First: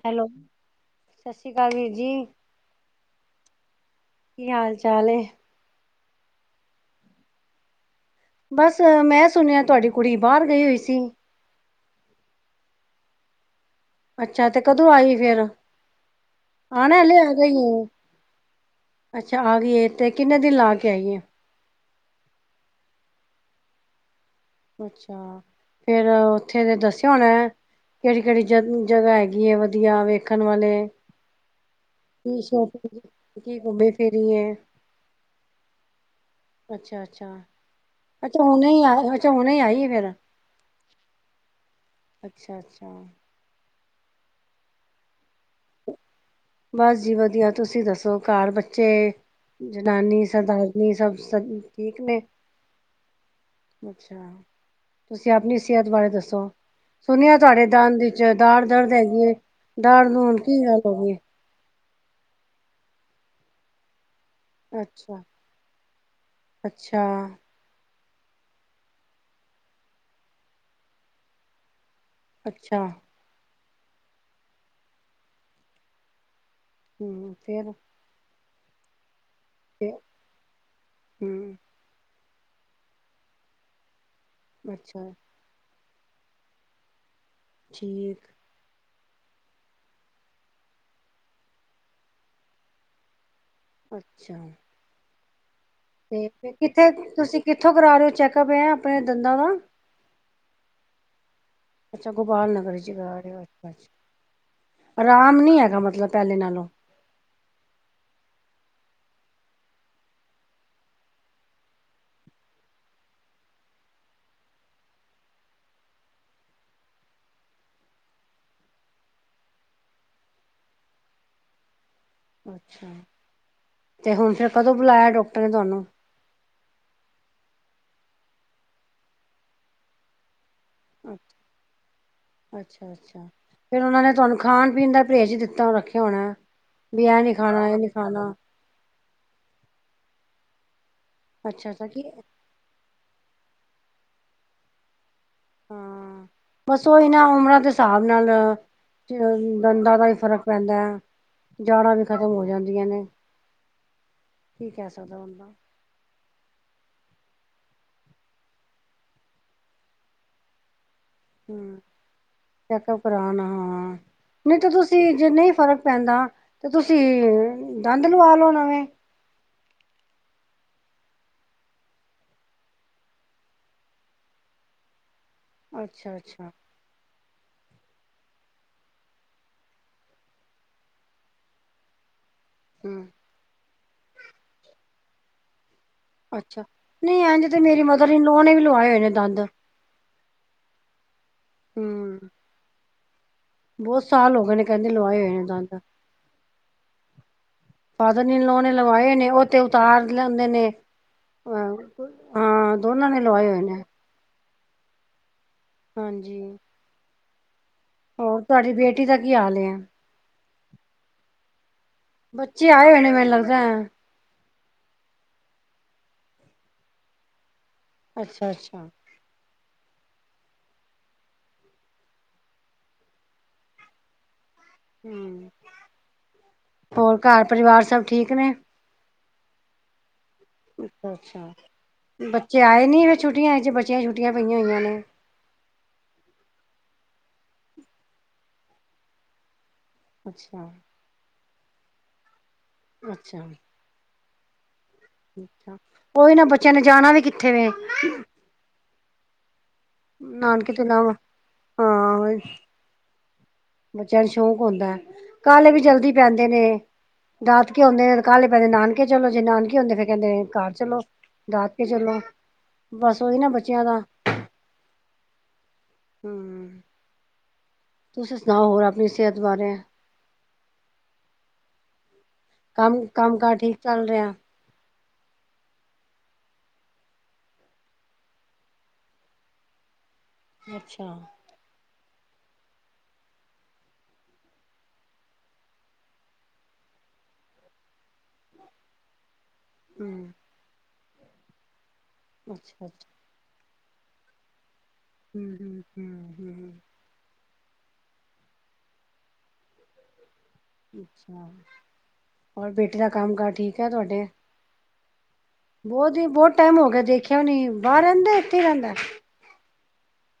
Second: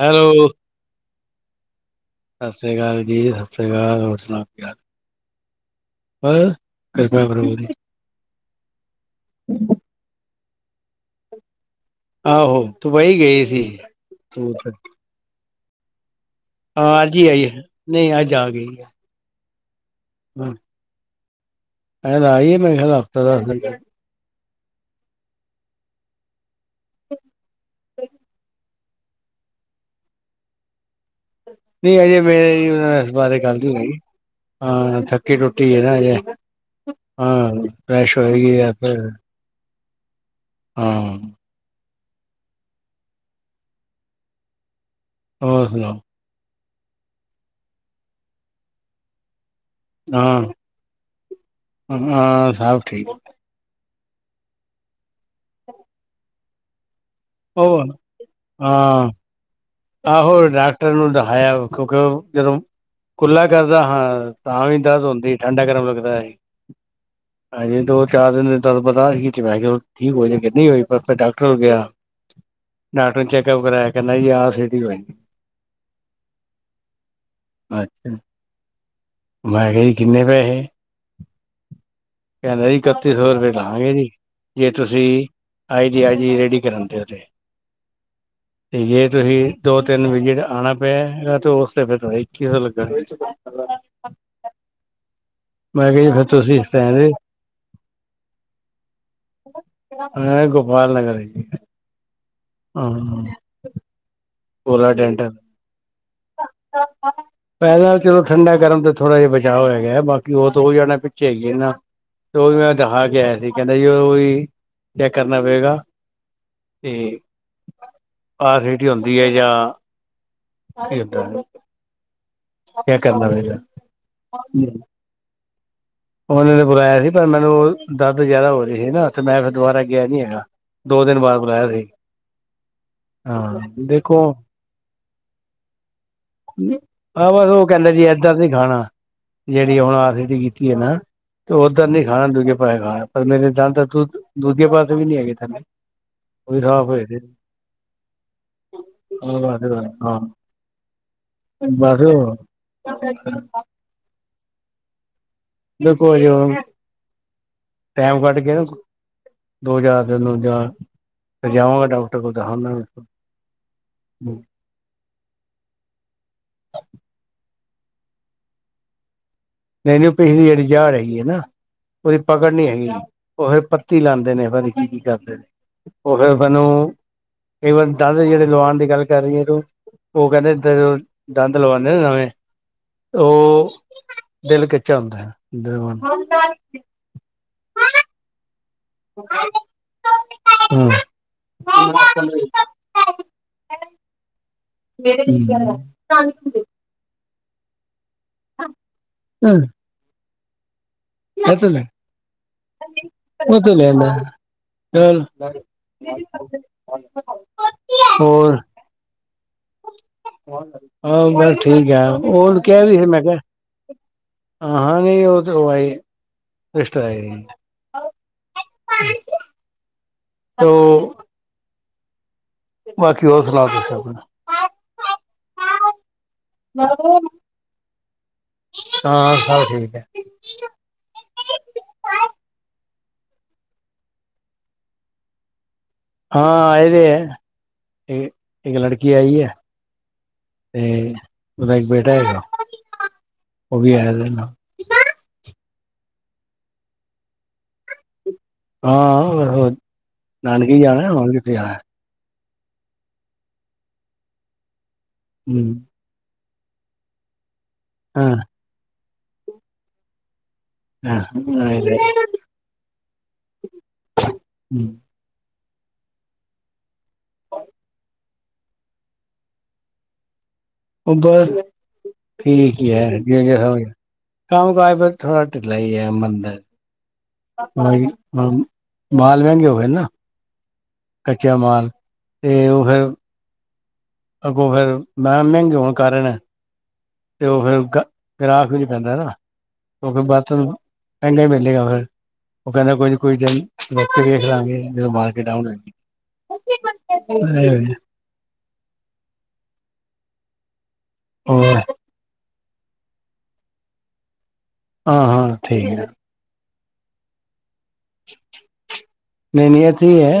Hello. ਸਤਿ ਸ਼੍ਰੀ ਅਕਾਲ ਵੀਰ ਜੀ, ਸਸ੍ਰੀ ਕਾਲ ਜੀ, ਸਸ੍ਰੀ ਕਾਲ ਹੋਰ ਸੁਣਾਓ ਕੀ ਹਾਲ? [unintelligible] ਬਸ ਮੈਂ ਸੁਣਿਆ ਤੁਹਾਡੀ ਕੁੜੀ ਬਾਹਰ ਗਈ ਹੋਈ ਸੀ। ਆਹੋ, ਦੂਬਈ ਗਈ ਹੋਈ ਸੀ। ਅੱਛਾ ਤੂੰ ਤੇ ਕਦੋਂ ਆਈ ਫਿਰ। ਹਾਂ ਅੱਜ ਹੀ ਆਈ ਐ, ਨਹੀਂ ਅੱਜ ਆ ਗਈ ਐ। ਅੱਛਾ ਆ ਗਈ ਏ, ਤੇ ਕਿੰਨੇ ਦਿਨ ਲਾ ਕੇ ਆਈ ਏ। ਏ ਲਾ ਆਈ ਐ, ਮੇਰਾ ਖਿਆਲ ਹਫਤਾ ਦਸ ਦਿਨ। ਅੱਛਾ ਫੇਰ ਉੱਥੇ ਦੇ ਦੱਸਿਆ ਹੋਣਾ ਕਿਹੜੀ, ਕਿਹੜੀ ਜ ਜਗ੍ਹਾਹ ਹੈਗੀ ਏ ਵਧੀਆ, ਵੇਖਣ ਵਾਲੇ ਨਹੀਂ ਅਜੇ ਕੀ ਮੇਰੀ ਸ਼ੋਪਿੰਗ ਇਸ ਬਾਰੇ ਕੀ ਗੱਲ ਨਈ ਘੁੰਮੇ ਹੋਈ, ਫਿਰੀ ਏ, ਹਾਂ ਥੱਕੀ ਟੁੱਟੀ ਹੈ ਨਾ ਅਜੇ। ਅੱਛਾ-ਅੱਛਾ। ਹਾਂ ਏਸ਼ ਹੋ ਰਹੀ ਏਦਰ ਤੇ ਹੁਣੇ ਈ ਆਈ ਐ ਫਿਰ। ਹਾਂ। ਅੱਛਾ, ਅੱਛਾ। ਹੋਰ ਸੁਣਾਓ। ਬਸ ਜੀ ਵਧੀਆ ਤੁਸੀਂ ਦੱਸੋ, ਘਰ ਬੱਚੇ ਜਨਾਨੀ ਹਾਂ ਸਰਦਾਰਨੀ ਸਭ, ਸਭ ਠੀਕ ਨੇ। ਹਾਂ ਸਭ ਠੀਕ ਅੱਛਾ, ਤੁਸੀਂ ਆਪਣੀ ਸਿਹਤ ਬਾਰੇ ਦੱਸੋ? ਸੁਣਿਆ ਤੁਹਾਡੇ ਉਹ ਦੰਦ ਚ ਦਾੜ ਦਰਦ ਹਾਂ ਹੈਗੀ ਏ। ਆਹੋ ਡਾਕਟਰ ਨੂੰ ਦਿਖਾਇਆ, ਕਿਉਂਕਿ ਜਦੋਂ ਕੁਲਾ ਕਰਦਾ ਹਾਂ। ਤਾਂ ਵੀ ਦਰਦ ਅੱਛਾ ਹੁੰਦੀ ਠੰਡਾ ਗਰਮ ਲੱਗਦਾ ਐ ਅੱਛਾ ਹਜੇ ਦੋ ਚਾਰ ਦਿਨ ਦੇ ਤੁਹਾਨੂੰ ਪਤਾ ਠੀਕ ਹੋ ਜਾਏਗੀ, ਨਹੀ ਹੋਈ ਮੈ ਡਾਕਟਰ ਨੂੰ ਕਹਿਆ। ਅੱਛਾ। ਸਾਰਾ ਚੈੱਕਅਪ ਕਰਆ, ਕਹਿੰਦਾ ਆਰ ਸੀਟੀ ਹੋਏਗੀ। ਫੇਰ ਮੈਂ ਕਿਹਾ ਜੀ, ਕਿੰਨੇ ਪੈਸੇ ਹਮ ਕਹਿੰਦਾ ਜੀ ਇਕੱਤੀ ਸੌ ਰੁਪਏ ਲਾਗੇ ਜੀ, ਜੇ ਅੱਛਾ ਤੁਸੀਂ ਆਏ ਜੀ ਆਏ ਜੀ ਰੇਡੀ ਕਰਵਾਦੇ ਤੇ ਠੀਕ। ਤੇ ਜੇ ਤੁਸੀ ਦੋ ਤਿੰਨ ਵਿਕਟ ਆਉਣਾ ਪਿਆ, ਤੇ ਉਸ ਤੇ ਫਿਰ ਇੱਕੀ ਸੌ ਲੱਗਣਗੇ। ਅੱਛਾ ਮੈਂ ਕਿਹਾ ਜੀ ਫਿਰ ਤੇ ਫ ਤੁਸੀਂ ਇਸ ਕਿੱਥੇ, ਤਰ੍ਹਾਂ ਦੇ ਤੁਸੀਂ ਕਿੱਥੋਂ ਕਰਾ ਰਹੇ ਹੋ ਚੈੱਕਅਪ ਆਪਣੇ ਆਪ ਹੈ ਆਪਣੇ ਦੰਦਾਂ ਦਾ ਮੈਂ ਗੋਪਾਲ ਨਗਰ ਅੱਛਾ ਗੋਪਾਲਨਗਰ ਹਾਂ ਚ ਕਰਾਂ ਰਹੇ ਹੋ, ਅੱਛਾ ਕੋਲਾ ਅੱਛਾ ਡੈਂਟਲ ਅਰਾਮ ਨੀ ਹੈਗਾ, ਮਤਲਬ ਪਹਿਲੇ ਨਾਲੋਂ ਪਹਿਲੇ ਨਾਲੋਂ ਚਲੋ ਠੰਢਾ ਗਰਮ ਤੇ ਥੋੜਾ ਜਿਹਾ ਬਚਾਅ ਹੋਗਾ ਐ, ਬਾਕੀ ਉਹਤ ਹੋ ਜਾਣਾ ਪਿੱਛੇ ਹੈਗੀ ਇਹ ਨਾ ਤੇ ਉਹ ਵੀ ਮੈਂ ਦਿਖਾ ਕੇ ਆਇਆ ਸੀ, ਕਹਿੰਦਾ ਜੀ ਉਹ ਵੀ ਚੈੱਕ ਕਰਨਾ ਪਵੇਗਾ ਤੇ ਆਲਰੇਡੀ ਹੁੰਦੀ ਹੈ, ਯਾ ਠ ਤਾਂ [inaudible] ਅੱਛਾ, ਤੇ ਹੁਣ ਫਿਰ ਕਦੋਂ ਬੁਲਾਇਆ ਡਾਕਟਰ ਨੇ ਤੁਹਾਨੂੰ ਉਹਨਾਂ ਨੇ ਬੁਲਾਇਆ ਸੀ, ਪਰ ਮੈਨੂੰ ਉਹ ਦਰਦ ਜ਼ਿਆਦਾ ਹੋ ਰਹੀ ਸੀ ਨਾ ਤੇ ਮੈਂ ਫਿਰ ਦੁਬਾਰਾ ਗਿਆ ਨੀ ਹੈਗਾ ਦੋ ਦਿਨ ਬਾਅਦ ਬੁਲਾਇਆ ਸੀ ਅੱਛਾ ਅੱਛਾ, ਹਾਂ ਫੇਰ ਉਹਨਾਂ ਨੇ ਦੇਖੋ ਤੁਹਾਨੂੰ ਖਾਣ ਪੀਣ ਦਾ ਪਰਹੇਜ ਦਿੱਤਾ ਰੱਖਿਆ ਹੋਣਾ ਵੀ ਇਹ ਆਹ ਨੀ ਬਸ ਖਾਣਾ ਉਹ ਇਹ ਨੀ ਕਹਿਦਾ ਜੀ ਖਾਣਾ ਏਦਾਂ ਨੀ ਖਾਣਾ ਜਿਹੜੀ ਹੁਣ ਆਖ਼ਿਰ ਤੇ ਕੀਤੀ ਏ ਨਾ, ਤੇ ਅੱਛਾ ਉੱਧਰ ਅੱਛਾ ਕੀ ਨੀ ਖਾਣਾ ਦੂਜੇ ਪੈਸੇ ਖਾਣਾ। ਥੱਲੇ ਦੇ ਦੰਦ-ਦੁੰਦ, ਦੂਜੇ ਪਾਸੇ ਵੀ ਨੀ ਹੈਗੇ ਥੱਲੇ। ਹਾਂ ਉਹ ਵੀ ਬਸ ਸਾਫ਼ ਹੋਏ ਓਈ ਦੇ ਨਾ ਉਮਰਾਂ ਦੇ ਹਿਸਾਬ ਨਾਲ। ਦੰਦਾਂ ਦਾ ਈ ਹਾਂ ਫ਼ਰਕ ਪੈਂਦਾ ਏ, ਜਾੜ੍ਹਾ ਬਸ ਵੀ ਖ਼ਤਮ ਹੋ ਜਾਂਦੀਆਂ ਨੇ। ਕੀ ਕਹਿ ਸਕਦਾ ਬੰਦਾ? ਜੇ ਕੋਈ ਔਰ ਟਾਈਮ ਕੱਢ ਕੇ ਨਾ, ਦੋ ਹਾਜ਼ਰ ਦੇ ਦੁ ਜਾਂ। ਫਿਰ ਹੁੰ, ਜਾਵਾਂਗਾ ਡਾਕਟਰ ਕੋਲ ਦਿਖਾਨਾ ਚੈੱਕਅਪ ਕਰਾਨ ਹਾਂ, ਨਈ ਤਾਂ ਬੱਸ। ਤੇ ਨਈ ਫਰਕ ਪੈਂਦਾ, ਤੇ ਤੁਸੀਂ ਦੰਦ ਲਵਾ ਲਓ ਨਵੇਂ। ਨੇਨੋ ਪਹਿਰ ਅੜੀ ਜੜ੍ਹ ਹੇਗੀ ਹੈ ਨਾ। ਉਹਦੀ ਪਕੜ ਨੀ ਹੈਗੀ ਓਹ ਪੱਤੀ ਲਾਂਦੇ ਨੇ ਡਾਕਟਰ ਅੱਛਾ ਓਹ ਫਿਰ, ਅੱਛਾ ਮੈਨੂੰ ਈਵਨ ਦੰਦ ਜਿਹੜੇ ਲਵਾਉਣ ਦੀ ਗੱਲ ਕਰ ਰਹੀ ਐ ਤੂੰ? ਓਹ ਕੈਂਦੇ ਤੇਰੇ, ਦੰਦ ਲਗਾਉਂਦੇ ਨਾ ਨਵੇਂ? ਹਮ। ਅੱਛਾ ਨਹੀਂ ਇੰਝ ਤੇ [inaudible] ਮੇਰੀ ਨੋ ਨੇ ਵੀ ਲਵਾਏ। ਨੇ ਦੰਦ [inaudible] ਬੋਤ ਸਾਲ ਹੋ ਗਏ ਨੇ ਕੈਂਦੇ ਲਵਾਏ ਏ ਦੰਦ। ਫਾਦਰ-ਇਨ-ਲਾਅ ਨੇ ਲਵਾਏ ਨੇ, ਓਹ ਤਾਂ ਉਤਾਰ ਲੈਂਦੇ ਨੇ। ਹਾਂ, ਹਾਂ ਦੋਨਾਂ ਨੇ ਲਵਾਏ ਹੋਏ ਨੇ। ਹਾਂਜੀ [unintelligible] ਹੋਰ, ਤੁਹਾਡੀ ਬੇਟੀ ਦਾ ਕੀ ਹਾਲ ਏ। ਬੱਚੇ ਆਏ ਹੋਏ ਨੇ ਮੈਨੂੰ ਲੱਗਦਾ [inaudible] ਹਾਂ ਨਈ ਓਹ ਤੇ ਹੋ ਆਈ ਏ, ਸਿਸਟਰ ਆਈ ਏ। ਅੱਛਾ-ਅੱਛਾ। ਤੋ [inaudible] ਹੁੰ, ਹੋਰ ਘਾਰ ਪਰਿਵਾਰ ਸਭ ਠੀਕ ਨੇ? [inaudible] ਅੱਛਾ-ਅੱਛਾ ਬੱਚੇ ਆਏ ਨੀ ਛੁੱਟੀਆਂ ਚ ਬੱਚਿਆਂ ਛੁੱਟੀਆਂ ਪਈਆਂ ਹੋਈਆਂ ਨੇ। ਹਾਂ ਆਏ ਵੇ ਏ, ਇੱ ਇੱਕ ਲੜਕੀ ਆਈ ਐ। ਅੱਛਾ ਤੇ ਓਦਾ ਇੱਕ ਬੇਟਾ ਹੈਗਾ। ਅੱਛਾ। ਓਹ ਵੀ ਆਏ ਵੇ ਨਾ। ਅੱਛਾ ਓਈ ਨਾ ਬੱਚਿਆਂ ਨੇ ਜਾਣਾ ਵੀ ਕਿੱਥੇ ਵੇ। ਹਾਂ-ਹਾਂ ਨਾਨਕੇ ਈ ਤੇ ਨਾ ਜਾਣਾ ਹੋਰ ਕਿੱਥੇ ਜਾਣਾ? ਹਾਂ ਬੱਚਿਆਂ ਨੂੰ ਸ਼ੌਕ ਹੁੰਦਾ, ਕਾਲੇ ਹੂੰ ਵੀ ਜਲਦੀ ਪੈਂਦੇ ਨੇ। ਦਾਦਕੇ ਹੋਂਦੇ ਹਾਂ ਕਾਲੇ ਪੇ ਜਾਂਦੇ ਨਾਨਕੇ ਚਲੋ ਜੀ, ਨਾਨਕੇ ਹੁੰਦੇ ਫੇਰ ਕੈਂਦੇ ਘਾਰ ਚਲੋ ਹਾਂ ਆਏ ਦਾਦਕੇ ਦੇ। ਚਲੋ, ਹੂੰ, ਬਸ ਓਈ ਨਾ ਬੱਚਿਆਂ ਦਾ। ਹੁੰ। ਤੁਸੀਂ ਸੁਣਾਓ ਹੋਰ ਆਪਣੀ ਸੇਤ ਬਾਰੇ? ਓ ਬਸ ਠੀਕ ਈ ਕੰਮ ਐ, ਕੰਮ ਜੋ-ਜੋ ਕਾਰ ਹੋ ਠੀਕ ਗਯਾ। ਚੱਲ ਰਿਹਾ ਕੰਮ-ਕਾਜ ਬਸ ਥੋੜ੍ਹਾ ਢਿੱਲਾ ਈ ਐ, ਮੰਦਰ। ਨਈ ਮਾਮ, ਮਾਲ ਮੈਗੇ ਹੋ ਗਏ ਨਾ। ਅੱਛਾ। ਕੱਚਾ ਮਾਲ, ਤੇ ਓ ਫੇਰ ਅੱਗੋਂ ਫੇਰ ਮਾਲ ਮੈਗੇ ਹੋਣ ਕਾਰਨ ਤੇ ਓ ਫੇਰ ਏ ਗਰਾਕ ਵੀ ਪੈਂਦਾ ਨਾ, ਓ ਫੇਰ ਹਮ ਬਰਤ ਨੂੰ ਮੈਗਾ ਈ ਵਿਕੇਗਾ ਫੇਰ, ਓ ਅੱਛਾ ਕੈਂਦਾ ਕੋਈ ਅੱਛਾ ਨੀ ਕੋਈ [unintelligible] ਵੇਖਲਾਂਗੇ। ਹੂੰ-ਹੂੰ-ਹੂੰ-ਹੂੰ। [inaudible] [inaudible] [inaudible] ਹੋਰ ਬੇਟੇ ਦਾ ਕੰਮ ਕਾਰ ਠੀਕ ਐ ਤੁਆਡੇ? ਹਾਂ ਹਾਂ ਠੀਕ ਹੈ ਬੋਤ ਈ ਬੋਤ ਟੈਮ ਹੋ ਗਿਆ ਦੇਖਿਆ ਨੀ, ਬਾਰ ਰੈਂਦਾ ਇੱਥੇ ਈ ਰੈਂਦਾ। ਨ‌ਈ ਨਈ ਏਥੇ ਈ ਐ।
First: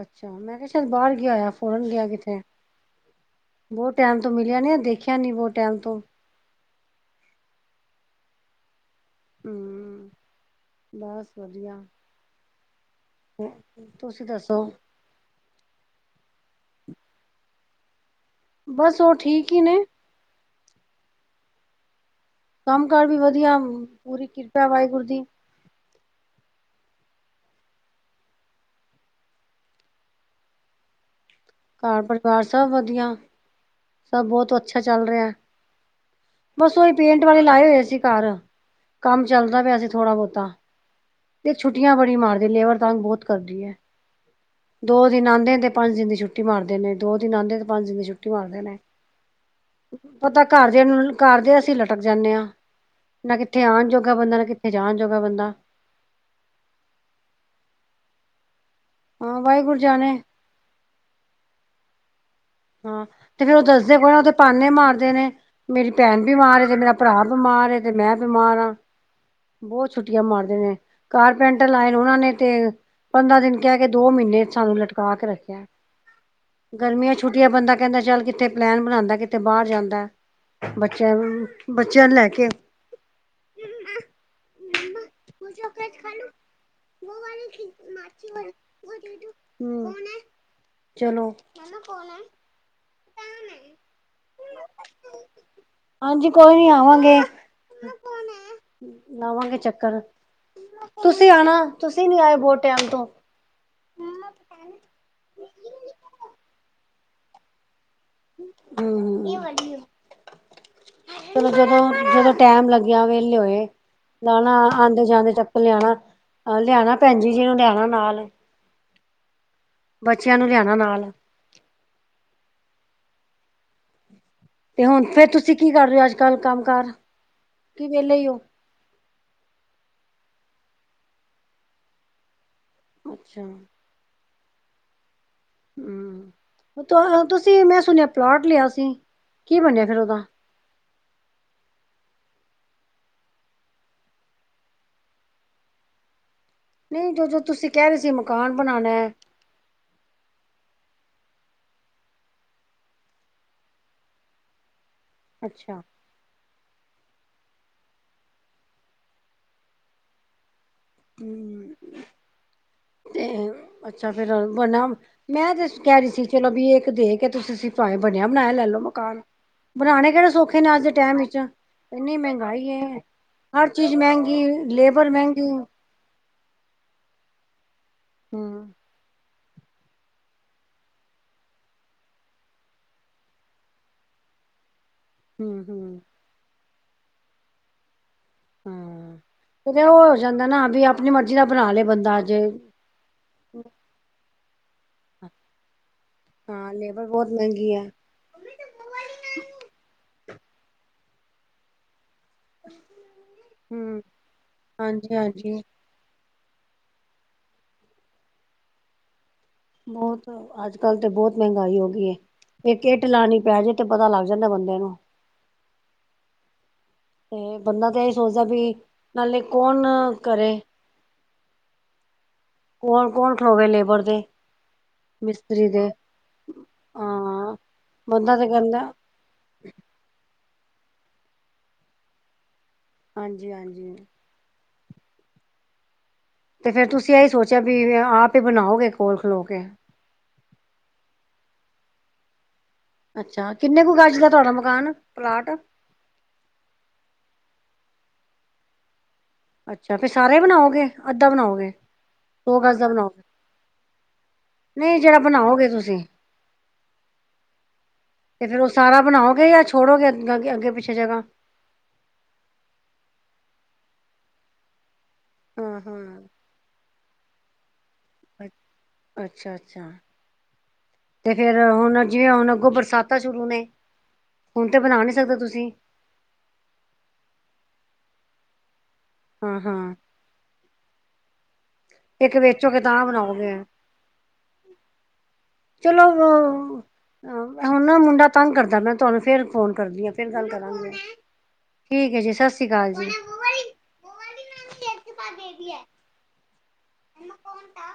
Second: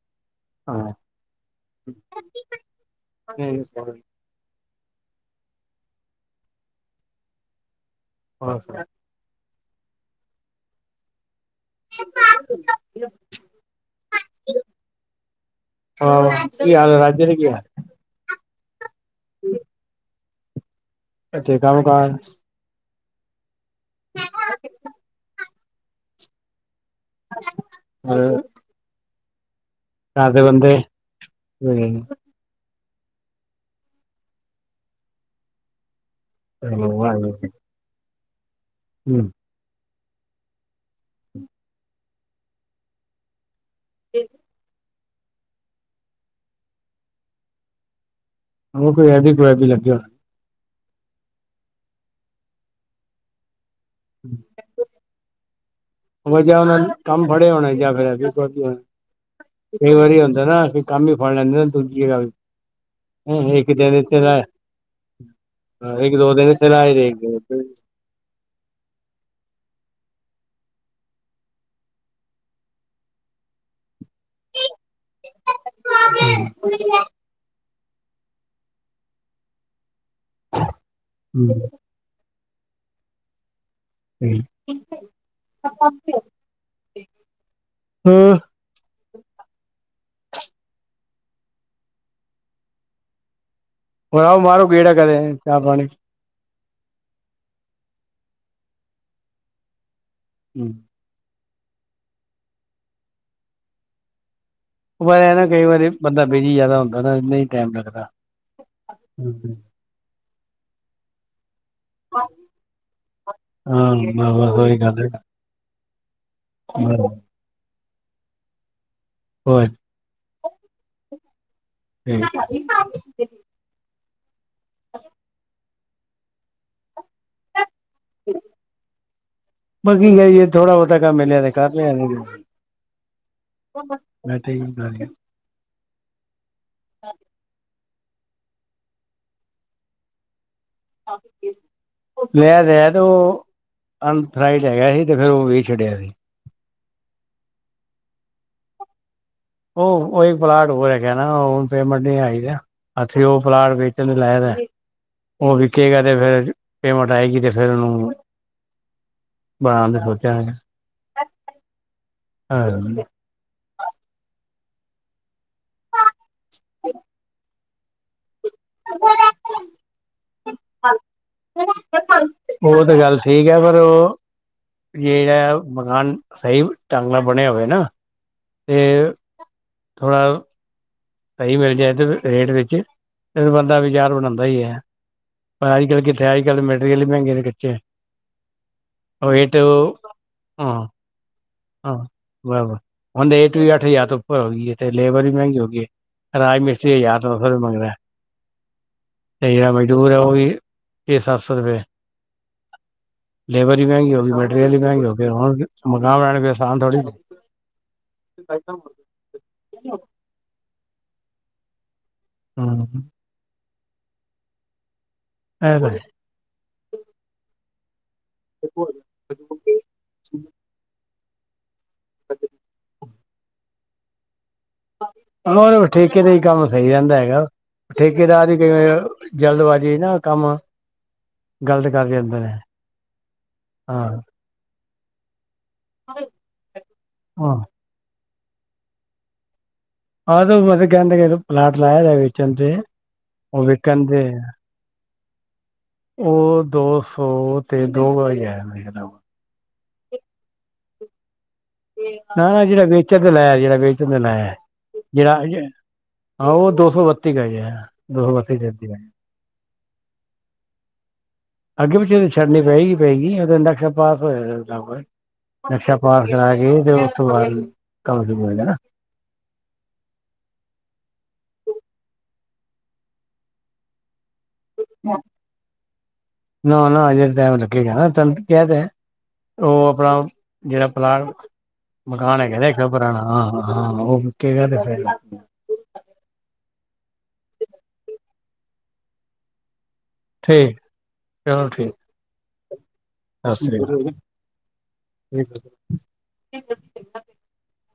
ਅੱਛਾ ਮੈਂ ਕਿਆ ਸ਼ਾਇਦ ਬਾਰ ਗਿਆ ਹੋਇਆ ਫੋਰਨ ਗਿਆ ਕਿਤੇ, ਹਾਂ ਬੋਤ ਟੈਮ ਟੈਮ ਤੋਂ ਮਿਲਿਆ ਨੀ, ਦੇਖਿਆ ਨੀ ਬੋਤ ਟੈਮ ਤੋਂ। [inaudible] ਹੂੰ, ਬਸ ਵਧੀਆ। ਤੁਸੀਂ ਦੱਸੋ? ਹਾਂ ਕੀ ਹਾਲ‌ ਆ, ਰਾਜੇ ਦੇ ਕੀ ਹਾਲ? ਬਸ ਓ ਠੀਕ ਈ ਨੇ। ਏਥੇ ਕੰਮ-ਕਾਰ। ਕੰਮ ਕਾਰ ਵੀ ਵਧੀਆ, ਪੂਰੀ ਕਿਰਪਾ ਵਾਏਗੁਰੂ ਦੀ। ਹੂੰ, ਘਰ ਦੇ ਬੰਦੇ ਘਰ ਹੂੰ ਪਰਿਵਾਰ ਸਭ ਵਧੀਆ, ਸਭ ਬਹੁਤ ਅੱਛਾ ਚੱਲ ਰਿਆ। ਬਸ ਓਈ ਪੇਂਟ ਵਾਲੇ ਲਾਏ ਹੋਏ ਸੀ ਘਾਰ, ਕੰਮ ਚੱਲਦਾ ਪਿਆ ਸੀ ਥੋੜਾ ਬੋਤਾ। ਤੇ ਛੁੱਟੀਆਂ ਬੜੀ ਮਾਰਦੇ ਲੇਬਰ ਤੰਗ ਬੋਤ ਕਰਦੀ ਏ। [inaudible] ਦੋ ਦਿਨ ਆਂਦੇ ਨੇ ਤੇ ਪੰਜ ਦਿਨ ਦੀ ਛੁਟੀ ਮਾਰਦੇ ਨੇ, ਦੋ ਦਿਨ ਆਂਦੇ ਤੇ ਪੰਜ ਦਿਨ ਦੀ ਛੁੱਟੀ। ਟੀ ਮਾਰਦੇ ਨੇ। ਉਹ ਕੋਈ ਐਬੀ ਕੁਐਬੀ ਲੱਗੇ ਹੋਣੇ। ਪਤਾ ਘਰਦਿਆਂ ਨੂੰ ਘਰਦੇ ਅਸੀਂ ਲਟਕ ਜਾਂਨੇ ਆਂ, ਨਾ ਕਿੱਥੇ ਆਣ ਜੋਗ ਗਾ ਬੰਦਾ ਨਾ, ਕਿੱਥੇ ਜਾਣ ਜੋੋਗਾ ਬੰਦਾ। ਵਜਾ ਓਨਾ ਕੰਮ ਫੜੇ ਹੋਣੇ ਜਾਂ ਫਿਰ‌ ਐਂਵੇ ਕਰਦੇ, ਹਾਂ ਵਾਹਿਗੁਰੂ ਕਈ ਜਾਣੇ ਵਾਰੀ ਹੁੰਦਾ ਨਾ ਕੀ ਕੰਮ ਈ ਫੜ ਲੈਂਦੇ ਨਾ ਦੂਜੀ ਜਗ੍ਹਾ ਵੀ। ਹਾਂ ਤੇ ਫੇਰ ਓ ਦੱਸਦੇ ਕੋਈ ਨਾ ਓ ਤੇ ਪਾਨੇ ਮਾਰਦੇ ਨੇ। ਮੇਰੀ ਭੈਣ ਬਿਮਾਰ ਏ, ਤੇ ਮੇਰਾ ਭਰਾ ਬਿਮਾਰ ਏ ਤੇ ਮੈਂ ਬਿਮਾਰ ਆਂ। ਬੋਤ ਛੁੱਟੀਆਂ ਮਾਰਦੇ ਨੇ, ਕਾਰਪੈਂਟਰ ਲਾਏ ਨੇ ਓਨਾਂ ਨੇ ਤੇ। ਪੰਦਰਾਂ ਦਿਨ ਕਹਿ ਕੇ ਦੋ ਮੀਨੇ ਸਾਨੂੰ ਲਟਕਾ ਕੇ ਰੱਖਿਆ। ਗਰਮੀਆਂ ਚ ਛੁੱਟੀਆਂ ਬੰਦਾ ਕੈਂਦਾ ਚੱਲ ਕਿੱਥੇ ਪਲੈਨ ਬਣਾਂਦਾ, ਕਿੱਥੇ ਬਾਰ ਜਾਂਦਾ। ਬੱਚਿਆਂ ਨੂੰ, ਬੱਚਿਆਂ ਨੂੰ ਲੈ ਕੇ। [inaudible] [inaudible] ਹੂੰ ਚਲੋ [inaudible] ਹੋਰ ਆਓ ਮਾਰ ਗੇੜਾ ਘਰੇ ਚਾਹ-ਪਾਣੀ ਹਾਂਜੀ, ਕੋਈ ਨੀ ਆਵਾਂਗੇ। ਲਾਵਾਂਗੇ ਚੱਕਰ। ਹਮ [unintelligible] ਤੁਸੀਂ ਆਣਾ, ਤੁਸੀਂ ਨੀ ਆਏ, ਬਹੁਤ ਟਾਈਮ ਤੋਂ। ਮਾਮਾ ਪੈਨ। ਪਰ ਨਾ ਕਈ ਵਾਰੀ ਬੰਦਾ ਬਿਜੀ ਜ਼ਿਆਦਾ ਹੁੰਦਾ ਨਾ। ਨਹੀ ਟਾਈਮ ਲੱਗਦਾ। ਹਮ ਜਦੋਂ [unintelligible] ਜਦੋਂ ਟੈਮ ਲੱਗਿਆ ਵਹਲੇ ਹੋਏ, ਹਾਂ ਲਾਣਾ ਬਸ ਉਹੀ ਗੱਲ ਆਦੇ- ਹੈ ਜਾਂਦੇ ਚੱਕਰ ਲਿਆਉਣਾ। ਆਹ ਲਿਆਣਾ, ਭੈਣਜੀ ਜੀ ਨੂੰ ਲਿਆਣਾ ਨਾਲ। ਹੋਰ [unintelligible] ਬੱਚਿਆਂ ਨੂੰ ਲਿਆਣਾ ਨਾਲ। [unintelligible] ਤੇ ਹੁਣ ਫੇਰ ਤੁਸੀਂ ਕੀ ਕਰ ਰਹੇ ਹੋ, ਅੱਜ ਕੱਲ ਕੰਮ ਕਾਰ? ਕੀ ਵੇਲੇ ਹੋ? ਬਾਕੀ ਇਹ ਹੈ ਥੋੜ੍ਹਾ ਬਹੁਤਾ ਕੰਮ ਮਿਲਿਆ ਤੇ ਕਰ ਲਿਆ਼ ਨਹੀ ਤੇ। ਅੱਛਾ। ਮੈਂ ਤੇ ਹੀ ਬ ਆ [unintelligible] ਹਮ, ਤੁਸੀਂ ਮੈਂ ਸੁਣਿਆ ਪਲੋਟ ਲਿਆ ਸੀ ਕੀ ਬਨਿਆ ਫਿਰ ਉਹਦਾ? ਸ [unintelligible] ਲੈ ਲੈਂਦੋ, ਅੰਧਰਾਈਡ ਹੈਗਾ ਹੀ। ਤੇ ਫਿਰ ਉਹ ਵੇਚ ਛੱਡਿਆ ਸੀ। ਨਹੀਂ ਜੋ ਜੋ ਤੁਸੀਂ ਕਹਿ ਰਹੇ ਸੀ। ਮਕਾਨ ਬਣਾਣਾ ਉਹ ਇੱਕ ਪਲਾਟ ਹੋਰ ਹੈਗਾ ਨਾ। ਹਣ ਪੇਮੈਂਟ ਨਹੀਂ ਆਈ। ਅੱਛਾ ਉਹ ਪਲਾਟ ਵੇਚਣ ਲਾਇਆ ਦਾ, ਉਹ ਅੱਛਾ ਵਿਕੇਗਾ - ਤੇ ਫੇਰ ਪੇਮੈਂਟ ਆਏਗੀ, ਤੇ ਫੇਰ ਉਹਨੂੰ ਬਣਾਣਾ ਸੋਚਿਆ। ਹਮ [inaudible] ਹਾਂ। ਅਤੇ ਅੱਛਾ। ਫਿਰ ਬਨਾ ਮੈਂ ਤੇ ਕਹਿ ਰਹੀ ਸੀ, ਚਲੋ ਬੀ ਇੱਕ ਦੇ ਕੇ ਤੁਸੀਂ। ਪਾਵੇ ਬਣਿਆ- ਬਣਾਇ ਲੈ ਲੋ ਮਕਾਨ ਬਣਾਉਣੇ ਕਿਹੜੇ ਸੁੌਖੇ। ਲੇਕਿਨ ਅੱਜ ਦੇ ਟਾਈਮ ਵਿੱਚ ਇੰਨੀ ਮਹਿੰਗਾਈ ਉਹ ਤਾਂ ਹੈ, ਗੱਲ ਠੀਕ ਹੈ ਹਰ ਪਰ ਚੀਜ਼ ਉਹ ਮਹਿੰਗੀ, ਲੇਬਰ ਮਹਿੰਗੀ ਜਿਹੜਾ ਮਕਾਨ ਸਹੀ ਟੰਗ ਨਾਲ ਬਣਿਆ ਹੋਵੇ ਨਾ। ਹਾਂ। ਤੇ ਥੋੜ੍ਹਾ ਸਹੀ ਮਿਲ ਜਾਏ ਤੇ ਰੇਟ ਵਿੱਚ ਫਿਰ ਬੰਦਾ ਵਿਚਾਰ ਬਣਾਉਂਦਾ ਹੀ ਹੈ। ਹੂੰ ਪਰ ਅੱਜ- ਕੱਲ ਹੂੰ ਕਿੱਥੇ ਅੱਜ- ਕੱਲ ਮਟੀਰੀਅਲ ਵੀ ਮਹਿੰਗੇ ਨੇ ਕੱਚੇ ਏ। ਹਮ, ਤੇ ਉਹ ਹੋ ਜਾਂਦਾ ਨਾ, ਬੀ ਹਾਂ ਆਪਣੀ ਮਰਜੀ ਦਾ ਬਣਾ ਲਏ ਬੰਦਾ ਜੇ। ਹੰਤੇ ਏਟ ਵੀ ਅੱਠ ਹਜ਼ਾਰ ਤੋਂ ਉੱਪਰ ਹੋਗੀ, ਤੇ ਲੇਬਰ ਵੀ ਮਹਿੰਗੀ ਹੋਗੀ ਹੈ। ਰਾਜ ਮਿਸਤਰੀ ਲੇਬਰ ਹਾਜਾਰ ਬਹੁਤ ਦੋ ਫਿਰ ਮਹਿੰਗੀ ਹੈ ਮੰਗਦਾ। ਤੇ ਜੇੜਾ ਮਜ਼ਦੂਰ ਹੈ, ਉਹ ਵੀ ਛੇ- ਸੱਤ ਸੌ ਰੁਪਏ। ਲੇਬਰ ਵੀ ਹੂੰ ਮਹਿੰਗੀ ਹੋ ਗ, ਮੈਟੀਰੀਅਲ ਵੀ,, ਮਹਿੰਗਾ ਹੋ ਹਾਂਜੀ ਗਿਆ ਹਾਂਜੀ ਮਕਾਨ ਬਣਾਣੇ ਸਾਨ ਥੋੜ੍ਹੀ [unintelligible] ਬਹੁਤ ਅੱਜ- ਕੱਲ ਤੇ ਬਹੁਤ ਮਹਿੰਗਾਈ ਹੋ ਗਈ ਇਕ ਹੂੰ, ਇੱਟ ਲਾਣੀ ਪੈਜੇ ਪਤਾ ਲੱਗ ਜਾਂਦਾ ਬੰਦੇ ਨੂੰ। ਹੈ ਬਈ ਤੇ ਬੰਦਾ ਤੇ ਇਹੀ ਸੋਚਦਾ ਵੀ ਨਾਲੇ ਕੌਣ ਕਰੇ? ਕੌਣ- ਕੌਣ ਖਲੋਵੇ ਲੇਬਰ ਤੇ? ਰੋਜ ਰੋਜ ਠੇਕੇ ਤੇ ਹੀ ਕੰਮ ਸਹੀ ਰਹਿੰਦਾ ਹੈਗਾ ਹਾਂ ਬੰਦਾ ਠੇਕੇਦਾਰ ਤੇ ਹੀ ਕਈ ਕਹਿੰਦਾ ਵਾਰ ਜਲਦਬਾਜ਼ੀ ਨਾ ਕੰਮ ਗਲਤ ਕਰ ਜੰਦਾ ਹੈ। ਹਾਂਜੀ- ਹਾਂਜੀ। ਹਾਂਜੀ 'ਤੇ ਫਿਰ ਤੁਸੀਂ ਇਹੀ ਸੋਚਿਆ ਵੀ, ਆਪ ਹੀ ਬਣਾਓਗੇ ਕੋਲ ਖਲੋ ਕੇ ਆਹ ਮਤਲਬ ਕਹਿੰਦੇ ਕਿ ਪਲਾਟ ਲਾਇਆ ਜਾ ਵੇਚਣ ਤੇ ਅੱਛਾ ਉਹ ਕਿੰਨੇ ਕੁ' ਵਿਕਣ ਗਜ ਤੇ ਦਾ ਤੁਹਾਡਾ ਮਕਾਨ ਪਲਾਟ ਉਹ ਦੋ ਸੌ ਤੇ ਦੋ ਗਜ ਹੈ ਆ ਮੇਖਦਾ ਅੱਛਾ ਫੇਰ ਸਾਰੇ ਬਣਾਓਗੇ ਅੱਧਾ ਬਣਾਓਗੇ ਸੌ ਨਾ-ਨਾ ਗਜ ਜੇਹੜਾ ਦਾ ਵੇਚਣ ਬਣਾਓਗੇ ਤੇ ਲਾਇਆ, ਜੇਹੜਾ ਵੇਚਣ ਤੇ ਲਾਇਆ ਨਹੀਂ ਜਿਹੜਾ ਜੇਹੜਾ ਬਣਾਓਗੇ ਤੁਸੀਂ ਆਹੋ ਉਹ ਦੋ ਸੌ ਬੱਤੀ ਗਜ, ਦੋ ਸੌ ਤੇ ਬੱਤੀ ਫੇਰ ਗਜ ਉਹ ਸਾਰਾ ਬਣਾਓਗੇ ਅੱਜ ਛੋੜੋਗੇ ਅ ਅੱਗੇ ਪਿੱਛੇ ਜਗਾ ਅੱਗੇ ਪਿੱਛੇ ਛੱਡਨੀ ਪਏਗੀ, ਪਏਗੀ ਇਹ ਇੰਡਕਸ਼ਨ ਪਾਸ ਹੋਏਗਾ [unintelligible] ਹਾਂ ਨਕਸ਼ਾ ਪਾਸ ਹਾਂ ਕਰਾ ਕੇ ਤੇ ਉਸ ਤੋਂ ਬਾਅਦ ਕੰਮ ਸ਼ੁਰੂ ਹੋਏਗਾ ਅੱਛਾ-ਅੱਛਾ 'ਤੇ ਫਿਰ ਹੁਣ ਜਿਵੇਂ ਹੁਣ ਅੱਗੋਂ ਬਰਸਾਤਾ ਸ਼ੁਰੂ ਨੇ, ਹੁਣ ਤੇ ਬਣਾ ਨੀ ਸਕਦੇ ਤੁਸੀਂ ਨਾ-ਨਾ ਅਜੇ ਟੈਮ ਲੱਗੇਗਾ ਨਾ ਤੁਹਾਨੂੰ ਕਿਹਾ ਤੇ ਹੈ, ਹਾਂ ਹਾਂ ਉਹ ਆਪਣਾ ਜਿਹੜਾ ਪਲਾਟ, ਇੱਕ ਮਕਾਨ ਹੈਗਾ ਵੇਚੋਗੇ ਇੰਨਾ ਤਾਂ ਪੁਰਾਣਾ ਬਣਾਓਗੇ ਹ ਹ ਉਹ ਵਿਕੇਗਾ ਤੇ ਫਿਰ' ਚਲੋ ਹੁ ਹਨਾ ਮੁੰਡਾ ਤੰਗ ਕਰਦਾ ਪਿਆ ਮੈਂ ਤੁਹਾਨੂੰ ਫੇਰ ਫੋਨ ਕਰਦੀ ਹਾਂ ਫੇਰ ਗੱਲ ਠੀਕ ਕਰਾਂਗੇ, ਠੀਕ ਹੈ ਜੀ, ਸਸ੍ਰੀ ਅਕਾਲ ਜੀ। ਸਸ੍ਰੀ ਅਕਾਲ ਜੀ। ਵਿਧ ਫਿਰ ਮੰਮਾ ਕੌਣ ਥਾ